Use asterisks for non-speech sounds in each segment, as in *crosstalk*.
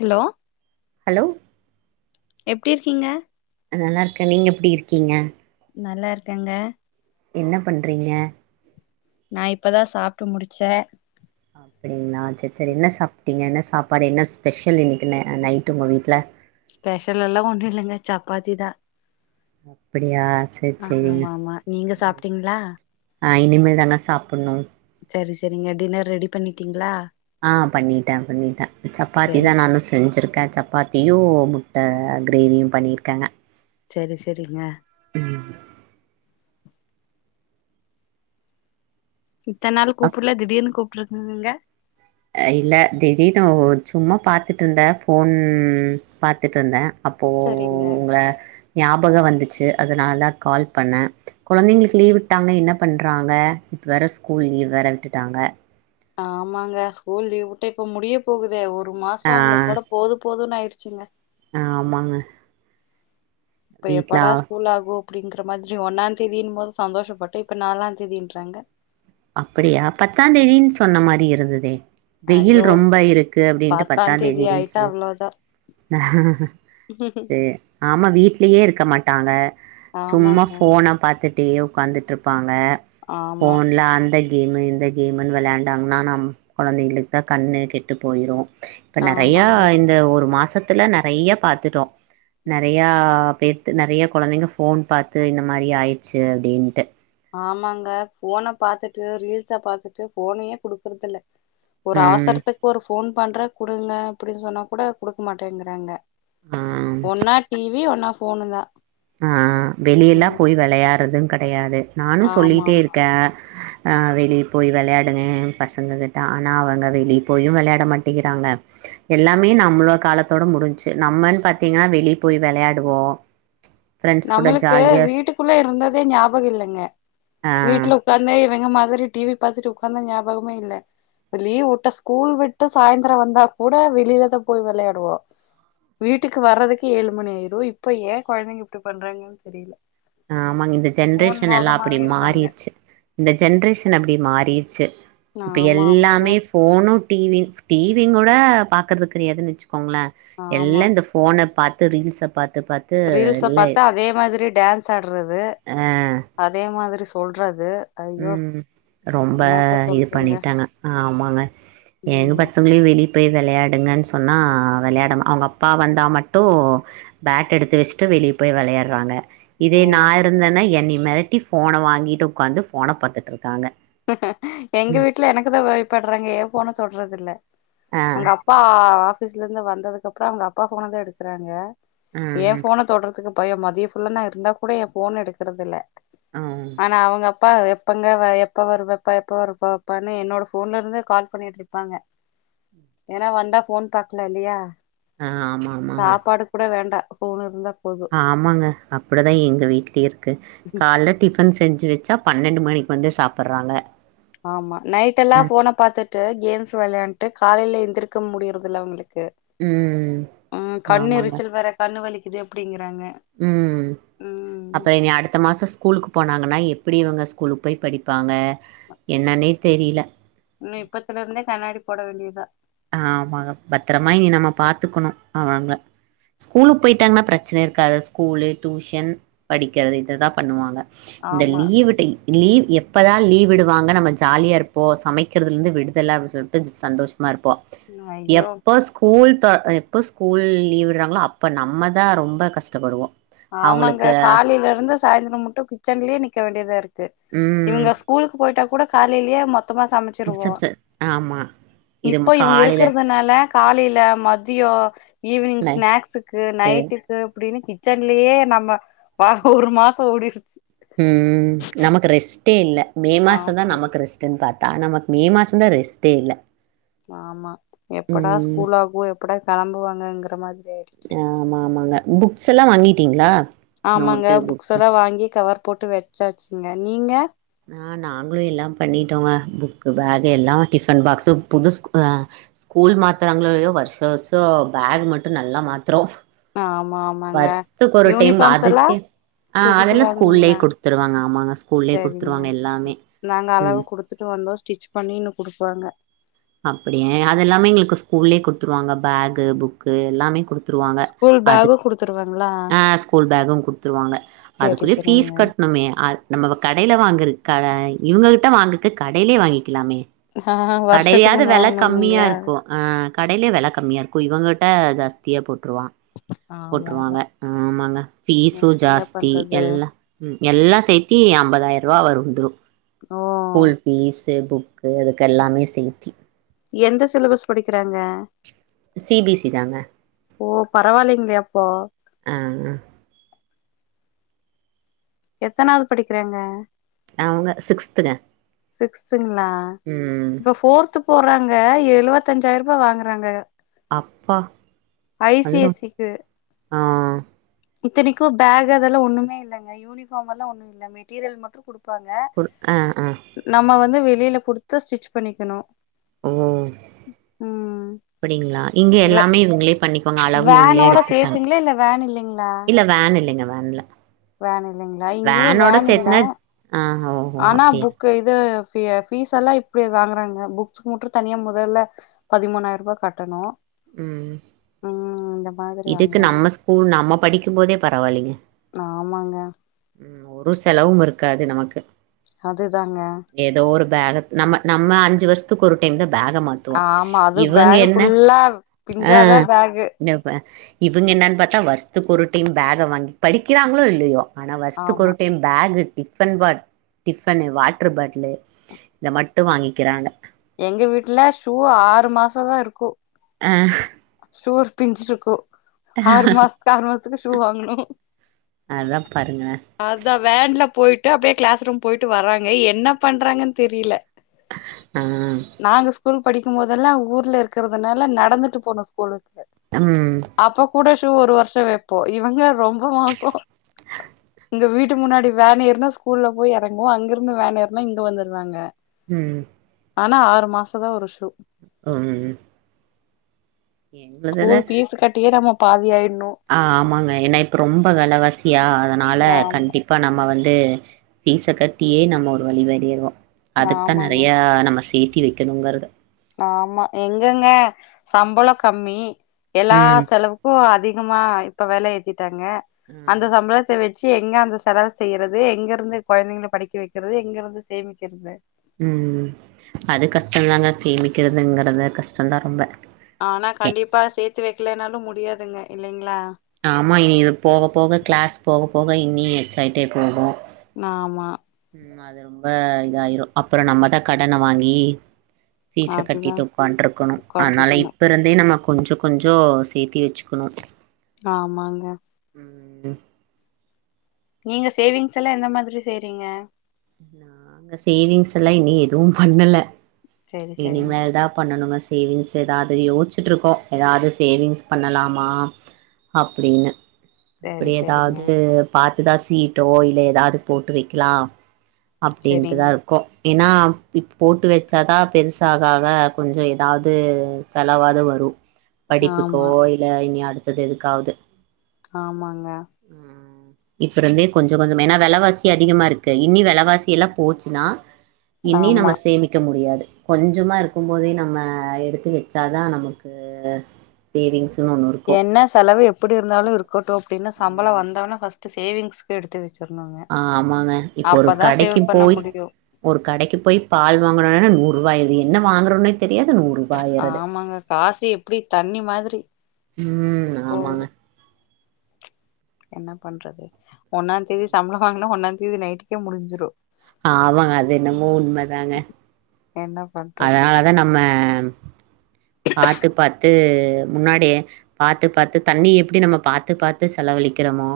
Hello hello எப்டி இருக்கீங்க அது நல்லா இருக்கேன் நீங்க எப்டி இருக்கீங்க நல்லா இருக்கேங்க என்ன பண்றீங்க நான் இப்பதான் சாப்டு முடிச்சேன் அப்டிங்களா சரி சரி என்ன சாப்டீங்க என்ன சாப்பாடு என்ன ஸ்பெஷல் இன்னைக்கு நைட் உங்க வீட்டுல ஸ்பெஷல் எல்லாம் ஒண்ணும் இல்லைங்க சப்பாத்தி தான் அப்படியா செரி செரி ஆமா ஆமா நீங்க உம் சாப்ட்டீங்களா நா இனிமேல் தாங்க சாப்டணும் சரி சரிங்க டின்னர் ரெடி பண்ணிட்டீங்களா ஆஹ் பண்ணிட்டேன் பண்ணிட்டேன் சப்பாத்தி சரி தான் சரி நானும் செஞ்சிருக்கேன் சப்பாத்தி யும் முட்ட கிரேவியும் பண்ணியிருக்கேங்க சரி சரிங்க உம் இத்தனாள் கூப்புல திடீர்னு கூப்பு ட்ருக்கங்க அ இல்ல திலீப் னு சும்மா பாத்துட்டுருந்தேன் ஃபோன் பாத்துட்டு்ருந்தேன் அப்போ சரிங்க உங்கள ஞாபகம் வந்து சே அதனால கால் பண்ணே குழந்தைங்களுக்கு லீவ் விட்டாங்க என்ன பண்றாங்க இப்ப வேற ஸ்கூல் லீவ் வேற விட்டுட்டாங்க ஆமாங்க ஸ்கூல் லீவ் விட்டே இப்ப முடிய போகுதே ஒ ரு மாசம் அவங்க கூட போதும் போதுன் ஆயிடுச்சிங்க ஆஹ் ஆமாங்க இப்ப வீட்ல எப்படா ஸ்கூல் ஆகும் அப்டிங்கிற மாரி ஒன்னா தேதின்னு போது சந்தோஷப்பட்டே இப்ப நாலாம் தேதின்றாங்க அப்டியா பத்தாம் தேதினு சொன்ன மாரி இருந்ததே வெயில் ஐயோ ரொம்ப இருக்கு அப்டின்ட்டு பத்தா பத்தாந் தேதி தேதினு ஆயிட்டா சொல் அவ்ளோதா செர் ஆமா வீட்லயே இருக்க மாட் டாங்க சும்மா ஆமாங்க ஃபோன பாத்து ட்டே உக்காந்துட்டு இருப்பாஙக ங்க ஆமா ஃபோன்ல அந்த கேமு இந்த கேமுன்னு விளையாண்டாங்கன்னா நம் குழந்தைங்களுக்கு தான் கண்ணு கெட்டு போயிடும் இப்ப நெறைய ஆமாங்க இந்த ஒரு மாசத் துல நெறைய பாத்துட்டோம் நெறையா பேத் நெறைய குழந்தைங்க ஃபோன் பாத்து இந்த மாரி ஆயிடுச்சு அப்டின்ட்டு ஆமாங்க ஃபோன பாத்துட்டு ரீல்ஸ பாத்துட்டு ஃபோனயே குடுக்குறது இல்ல ஒரு ம் அவசரத்துக்கு ஒரு ஃபோன் பண்ற குடுங்க அப்டின்னு சொன்னா கூட குடுக்க மாட்டேங்கறாங்க ஆ ஒன்ன டிவி ஒன்னா போனுதா ஆஹ் வெளிய எல்லாம் போய் விளையாறது கிடையாது நானும் சொல்லிட்டே ஆமாமா இருக்கே ஆஹ் வெளியே போய் விளையாடுங்க பசங்க கிட்ட ஆனா அவங்க வெளியே போயும் விளையாட மாட்டேங்கிறாங்க எல்லாமே நம்மளோ காலத்தோட முடிஞச்சு நம்மன்னு பார்த்தீங்கன்னா வெளியே போய் விளையாடுவோம் ஃப்ரெண்ட்ஸ் கூட நம்மளுக்கு ஜாலியாக வீட்டுக்குள்ள இருந்ததே ஞாபகம் இல்லைங்க ஆ வீட்டுல உட்காந்த இவங்க மாத மாதிரி டிவி பா்த்துட்டு உட்காந்த ஞாபகமே இல்ல லீவ் விட்ட ஸ்கூல் விட்டு சாயந்திரம் வந்தா கூட வெளியிலதான் போய் விளையாடுவோம் வீட்டுக்கு வர்றதுக்கு ஏழு மணி ஆயிரும் இப்ப ஏன் கொழந்தைங்க ட்டு பண்றாங்கன்ன தெரியல ஆஹ் ஆமாங்க இந்த ஜென்ரேஷன் எல்லாம் அப்டி இருக்காங்க மாறிர்ச்சு இந்த ஜென்ரேஷன் அப்டி மாறிர்ச்சு இப்ப ஆமா ஆமாங்க எல்லாமே போனு டிவி டிவி கூட பாக்கறது கிடையாதுன்ச்சு ங்கள ஆமா எல்லாம் இந்த போன பாத்து த ரீல்ஸ் அப் ரீல்ஸ பாத்தா அதே மாதிரி டான்ஸ் சாடுறது அதே மா மாதிரி சொல்றது ஐயோ உஹம் ரொம்ப என்னத்த இது சொல்றீங்க பண்ணிட்டாங்க ஆமாங்க எங்க ம் பசங்களையும் வெளிய போய் விளையாட எடுங்கன் சொன்னா விளையாடுஅவங்க அப்பா வந்தா மட்டு பேட் எடுத்து வச்சுட்டு வெளிய போய் விளையாடுறாங்க இதே ஓ நான் இருந்தேன்ன என்னி மிரட்டி போன வாங்கிட்டு உட்காந்து போன பாத்துட்ருக்காங்க எங்க வீட்டுல எனக்குதான் பயப்படறாங்க என் போன தொடறது இல்ல ஆ உங்க அப்பா ஆபீஸ்லருந்து வந்ததுக்கு அப்றோ அவுங்க அப்பா போன தா எடுக்கறாங்க ஏ ம் போன தொட்றதுக்கு பயோ மதிய ஃபுல்ல நா இருந்தா கூட எ போன எடுக்கறதில்ல ம் ஆனா அவங்க அப்பா எ ப்பங்க *unintelligible* எப்ப வருவப்பா எப்ப வருப்பாப்பான்னு என்னோட போன்ல இருந்து கால் பண்ணிட்ருப்பாங்க ஏன்னா வந்தா போன் பாக்கலா இல்லையா ஆ ஆமா ஆமாங்க சாப்பாடு கூட வேண்டா ஃபோன் இருந்தா போது ஆமாங்க அப்படிதா எங்க வீட்ல இருக்கு கால்ல டிஃ ஃபன் செஞ்சு வெச்சா பன்னெண்டு மணிக்கு வந்து சாப்பறாங்க ஆமா நைட் எல்லா ஃபோன பாத்துட்டு கேம்ஸ் விளையாண்ட்டு காலையில எந்திரு க்கு முடியறதில்ல அவங்களுக் கு ம் உம் கண்ணு எரிச்சல் வேற கண்ணு வலி இது எப்டிங்க உம் அப்ப இனி அடுத்த மாசோ ஸ்கூலுக்கு போனாங்கன்னா எப் பிடி இவங்க ஸ்கூலுக் போய் படிப்பாங்க என்னன்னே தெரில ம் இப்பத்துல இருந்தே கண்ணாடி போட வேண்டியதா ஆ ஆமா பத்தரமா இனி நம்ம பாத்துக்குணு அவுங்ல ஸ்கூலுக்கு போயிட்டாங்ன்னா பிரச்சன இருக்காது ஸ்கூலு டூஷன் படிக்கிறது இத தா பண்ணுவாங்க ஸ் இந்த ஆமா லீவ் விட்ட இ லீவு எப்போதா லீவ் விடுவாங்க நம்ம ஜாலியா இருப்போ சமைக்கிறதுலருந்து விடுதல அப்பி சொல்ட்டு சந்தோஷம இருப் போ ஐயோ எப்ப ஸ்கூல் த்த எப்போ ஸ்கூல் லீவ் விடுறாங்களோ அப்போ நம்ம தா ரொம்ப கஷ்டப்படுவோ ஆமாங்க அவங்களுக்கு காலேயில இருந்து சாயந்தரோ முட்டு கிச்சன்லயே நிக்க வேண்டியதா இருக்கு ம் இவங்க ஸ்கூலுக்கு போயிட்டா கூட காலேலியே மொத் த்தமா சமைச்சிருவோ ரிசப்ஷன் ஆமா இது ம இப்போ இவங்க காலையில இருக்கிறதுனால காலேய்ல மதியோ ஈவினிங் நை ஸ்நாக்ஸுக்கு சேர் நைட்டுக்கு அப்பிடீனு கிச்சன்லயே நம்ம வா ஒரு மாசோ ஓடிர்ச்சு உம் நமக்கு ரெஸ்டே இல்ல மே மாசு தா ஆமாங்க நமக்கு ரெஸ்டுன் பாத் ஆ நமக்கு மே மாசந் தா ரெஸ்ட்டே இல்ல ஆமா எப்படா ம் ஸ்கூல் ஆகவோ எப்படா கெளம்புவாங்கங்கிற மாரி ஆமா ஆமாங்க புக்ஸ் எல்லா வாங்கிட்டீங்ளா ஆமாங்க நோட்டு புக்ஸு சர்ச்சுங்க நீங்க ஆ நாங்ளு எல்லா பண்ணிட்டோங்க புக்கு பேக்கு எல்லா டிஃபன் பாக்ஸு புது ஸ்கூ ஆ ஸ்கூல் மாத்துறாங்களோ இல்லயோ வருஷா வருஷ பேக் மட்டு நல்லா மாத்துறோ ஆமா ஆமாங்க வருஷத்துக்கு ஒரு டைம் யூனிஃபாம்ஸ் எல்லா அதுக்கு ஆ புதுசு அதெல்லா ஸ்கூல்லயே வாங்கனுங்களா குடுத்துருவாங்க ஆமாங்க ஸ்கூல்லயே செரிங்க குடுத்துருவாங்க எல்லாமே நாங்க அளவு ம் குடுத்துட்டு வந்தோ ஸ்டிச் பண்ணி இன்னு குடுப்பாங்க அப்டி அதெல்லாமே எங்ளுக்கு ஸ்கூல்லே குடுத்துருவாங்க பேக்கு புக்கு எல்லாமே குடுத்து த்துருவாங்க ஸ்கூல் அது பேகு குடுத்துருவாங்களா ஆ ஸ்கூல் பேக்கு குடுத்துருவாங்க சரி அதுக்குரிய சரிங்க ஃபீஸ் கட்னுமே ஆ நம்ம கடையில வாங்கர் கட இவங்ககிட்ட வாங்றக்கு கடைலேயே வாங்கிக்லாமே ஆ வருஷத்துக்கு கடயாது ஒண்ணு வெல கம்மியா வாங்கணும்னீங்களா இருக்கு ஆ கடைலயே வெல கம்மியா இருக் க்கு இவங்கட்ட ஜாஸ்தியா போட்டு போட்ருவா ஆமா ஆமா போட்ருவாங்க ஆமாங்க ஃபீஸூ என்னங்க ஜாஸ்தி பண்றது எல்லா ம் எல்லா சேத்தி அம்பதாயிர ரூவா வரு துரு ஓ ஸ்கூல் ஃபீஸு புக் க்கு அதுக்கெல்லாமே சே சேத்தி எந்த சிலபஸ் படிக்றாங்க சி பி சி தாங்க ஓ பரவால்லைங்களே அப்போ ஆ எத்தனாது படிக்கிறாங்க ஆ அவங்க சிக்ஸ்த்துங்க சிக்ஸ்துங்களா ம் இப்ப ஃபோர்த் போறாங்க ங்க எழுவத்தஞ்சாயிரூவா வாங்கறாங்க அப்பா அதுல ஐசிஐசிக்கு ஆ இத்தனைக்கு பேக் அதெல்லா ஒண்ணுமே இல்லங்க யூனிஃபார்மெல்லா ஒன்னுமே இல்ல மெட்டீரியல் மட்டு குடு ப்பங்க குடு ஆ ஆ நம்ம வந் வந்து வெளில குடுத்து ஸ்டிச் பண்ணிக்கனு ஓ அப்டிங்களா இங்க வே எல்லாமே இவுங்ளே வேனோட சேத்துங்களா இல்ல வேன் இல்லைங்களா பண்ல வேன் இல்லைங்களா இங்கையு வேன் இல்ல ஆ ஓஹோ ஆனா அப்படியா புக் இது ஃபீ ஃபிஸ்ஸெல்லா இப்டி வாங்குறாங்க புக்ஸுக்கு மட்டு தனியாக மொதல்ல பதிமூணாயிரூபா கட்டணு ம் ம்ம் தா இதுக்கு நம்ம ஸ்கூல் நம் நம்ம படிக்கும்போதே பரவால்லைங்க ஆம்மாங்க ம் ஒரு செலவும் இருக்காது நமக்கு அதுதாங்க க நம்ம நம்ம அஞ்சு வருத்துக்கு ஒரு டைம் தா வேக மாத்துவோ ஆமா அது இவங்க பேக் என்ன ஃபுல்லா பிஞ்சாதா பேகு இவங்க என்னு ப்த்தா வருத்து பொருட்டு பேக வாங்கி படிக்கிறாங்களோ இல்லையோ ஆனா வஸ்தக்கு ஒரு ஆமா time bag tiffin pot tiffin water bottle இதை மட்டு வாங்கிக்கிறாங்க எங்க வீட்டுல ஷூ ஆறு மாசோ தா இருக்கு ஆ சூர்ப்பிஞ்சிருக்கு ஆறு மாசத்துக்கு ஆறு மாசத்துக்கு ஷூ வாங்கணு அதா பாருங்க அதா வேன்ல போயி்டட்டு அப்படியே கிளாஸ் ரூம் போயிட்டு வராங்க என்ன பண்றாங்கன்னு தெரியல ஆஹ் ஸ்கூல் படிக்கும் போதெல்லாம் ஊர்ல இருக்கிறதுனால நடந்துட்டு போனாஷ்கூலுக் ம் அப்ப கூட ஒரு வருஷம் வைப்போ இவங்க ரொம்ப மோசோ இங்க வீட்டு முன்னாடி வேன் ஏறனா ஸ்கூல்ல போய் இறங்குவோ அங்கிருந்து வேன் ஏறனா இங்க வந்துடுவாங்க ம் ஆனா ஆறு மாச தா ஒருஷூல் ம்ம் ஸ்கூல் ஃபீஸ் கட்டியே நாம பாதியாயி ஆ ஆமாங்க ஏன்னா இப்ப ரொம்ப வெலவாசி யா அதனால ஆமா கண்டிப்பா நம்ம வந் ம் ஃபீச கட்டியே நம்ம ஒரு வழிபனிருவோ அதுக் தா ஆமாங்க நிறைய நமஸ் சேத்தி வைக்கணுங்கறது ஆமா எங்கங்க சம்பளம் கம்மி எல்லா ம். செலவுக்கு அதி கமா இப்ப வேல எத்தி தாங்க அந்த ம். சம்பளத்த வச் ச்சு எங்க அந்த செலவு செய்யறது எங்க இருந்து குழந்தைங்களை படிக்க வைக்கிறது எங்க இருந்து சேமிக்கிறது உம் அது கஷ்டம்தாங்க சேமிக்கிறதுங்கறிறது கஷ்டம்தா ரொம்ப ஆனா எ கண்டிப்பா சேத்து வைக்கில நாலு முடியாதுங்க இல்லைங்களா ஆமா இனி போக போக கிளாஸ் போக போக இனி எக்ஸைட்டே போகு ஆமா அது ரொம்ப இதாயிரும் அப்புறம் நம்ம தான் கடனை வாங்கி பீசை அதுதா கட்டிட்டு உட்கார்ந்து இருக்கணும் அதனால உக்காண்ட்ருக்கணு இப்ப இருந்தே நம்ம கொஞ்ச கொஞ்ச சேர்த்தி வெச்சுக்கணும் ஆமாங்க ம் ம் நீங்க சேவிங்ஸ் எல்லா எந்த மாதிரி செய்றீங்க நாங்க சேவிங்ஸ் எல்லா இனி எதுவும் பண்ணல செரி செரிங் இனிமேல் தான் பண்ணனுங்க சேவிங்ஸ் ஏதாவது யோசிச்சிட்டு இருக்கோம் எதாவது சேவிங்ஸ் பண்ணலாமா அப்படின்னு செரி அப்டி செரிங்க எதாவது பார் இத சீட்டோ இல்ல ஏதாது போட்டு வெக்லாம் செரிங்க அப்டின்ட்டுதான் இருக்கோம் ஏனா இப்ப போட்டு வச்சாதான் பெருசாக ஆக கொஞ்சம் எதாவது செலவாது வரும். படிப்புக்கோ ஆமா இல இனி அடுத்து, அது எதுக்காவுது ஆமாங்க இப்பருந்தே கொஞ்ச கொஞ்சம ஏன்னா வெல வாசி அதிகமா இருக்கில் இன்னி வெலவாசி எல்லாம் போச்சுன்னா இன்னி நம்ம ஆமா சேமிக்க முடியாது. கொஞ்ஞ்சமா இருக்கும் போதே நம்ம எடுத்து வச்சாதான் நமக்கு சேவிங்ஸ். என்ன செலவு எப்புடி இருந்தாலூ இருக் கட்டும் அப்டின்னு சம்பள வந்தாலு கஷ் சேவிங்ஸ் எடுத்து வச்சு ஆஹ்மாங்க இப்ப ஒரு சேவ் கடைக்கு பண்ண போய், முடியு ஒரு கடைக்கு போய் பால் வாங்கனுனா நூறுவா ஆயிடுது என்ன வாங்கறோனேத் ஆமாங்க காசு எப்டி தண்ணி மாதிரி ம் போகுது. ஆமாங்க என்ன பண்றது, ஒன்னாந் தேதி சம்பளம் வாங்கினா ஒன்னாந் தேதி நைட்டுக்கே முடிஞ்சிடும். ஆமாங்க, அது என்னமோ உண்மைதாங்க. என்ன பண்றது அதனாலதான் நம்ம, பாத்துு பாத்துு முன்னாடியே பாத்துு பாத்துு தண்ணி எப்படி நம்ம பாத்துு பாத்துு செலவழிக்கிறமோ,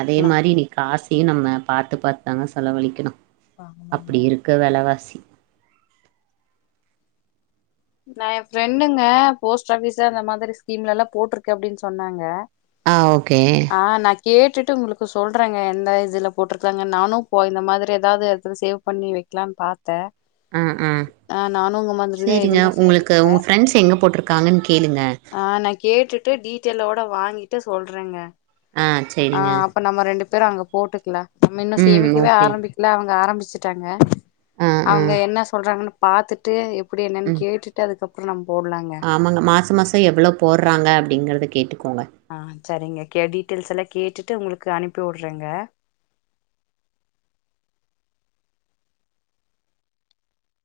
அதே நா மாரி இன்னிக்கு காசியு நம்ம, பாத்து பாத்தாங்க செலவலிக்கணும் ஆமாங்க அப்டி இருக்க வெலவாசி நான் என் ஃப்ரெண்டுங்க போஸ்ட் ஆபிஸ்சு அந்த மாதிரி ஸ்கீம்ல எல்லா போட்டுருக்கேன் அப்டின்னு சொன்னாங்க ஆ ஓகே ஆ நா கேட்டுட் ட்டு உங்ளுக்கு சொல்றேங்க எந்த இதுல போட்டிருக்கறாங்க நானு போய் இந்த மாதிரி ஏதாவு *unintelligible* சேவ் பண்ணி வெக்லான்னு பாத்த ஆ ஆ நானு உங்க மாதிரிதா எதுமே சே உங்ளுக்கு உங்க ஃப்ரெண்ட்ஸ் எங்க போட்ருக்காங்கன்னு கேளுங்க ஆ நா கேட்டுட்டு டீட்டெய்லோட வாங்கிட்டு சொல்றங்க ஆ ஹா சேரிங்க அப்ப நம்ம ரெண்டுப் பேரும் அங்க போட்டுக்குலா நம்ம இன்னு ம் சேமிக்கவே ஓகே ஆரம்பிக்ல அவங்க ஆரம்பிச் வச்சுட்டாங்க ஆ ஆ அவங்க என்ன சொல்றாங்கன்னு பாத்துட்டு எப் அப்டி என்னன்னு ம் கேட்டுட்டு அதுக்கப் *unintelligible* நம் ஆமாங்க மாசோ மாசோ எவ்ளோ போடுறாங்க அப்டிங்கறத கேட்டு ஆ சரிங்க கே டீட்டெய்ல்ஸ் எல்லா கேட்டுட்டு உங்களுக்கு அனுப்பி உட்றேங்க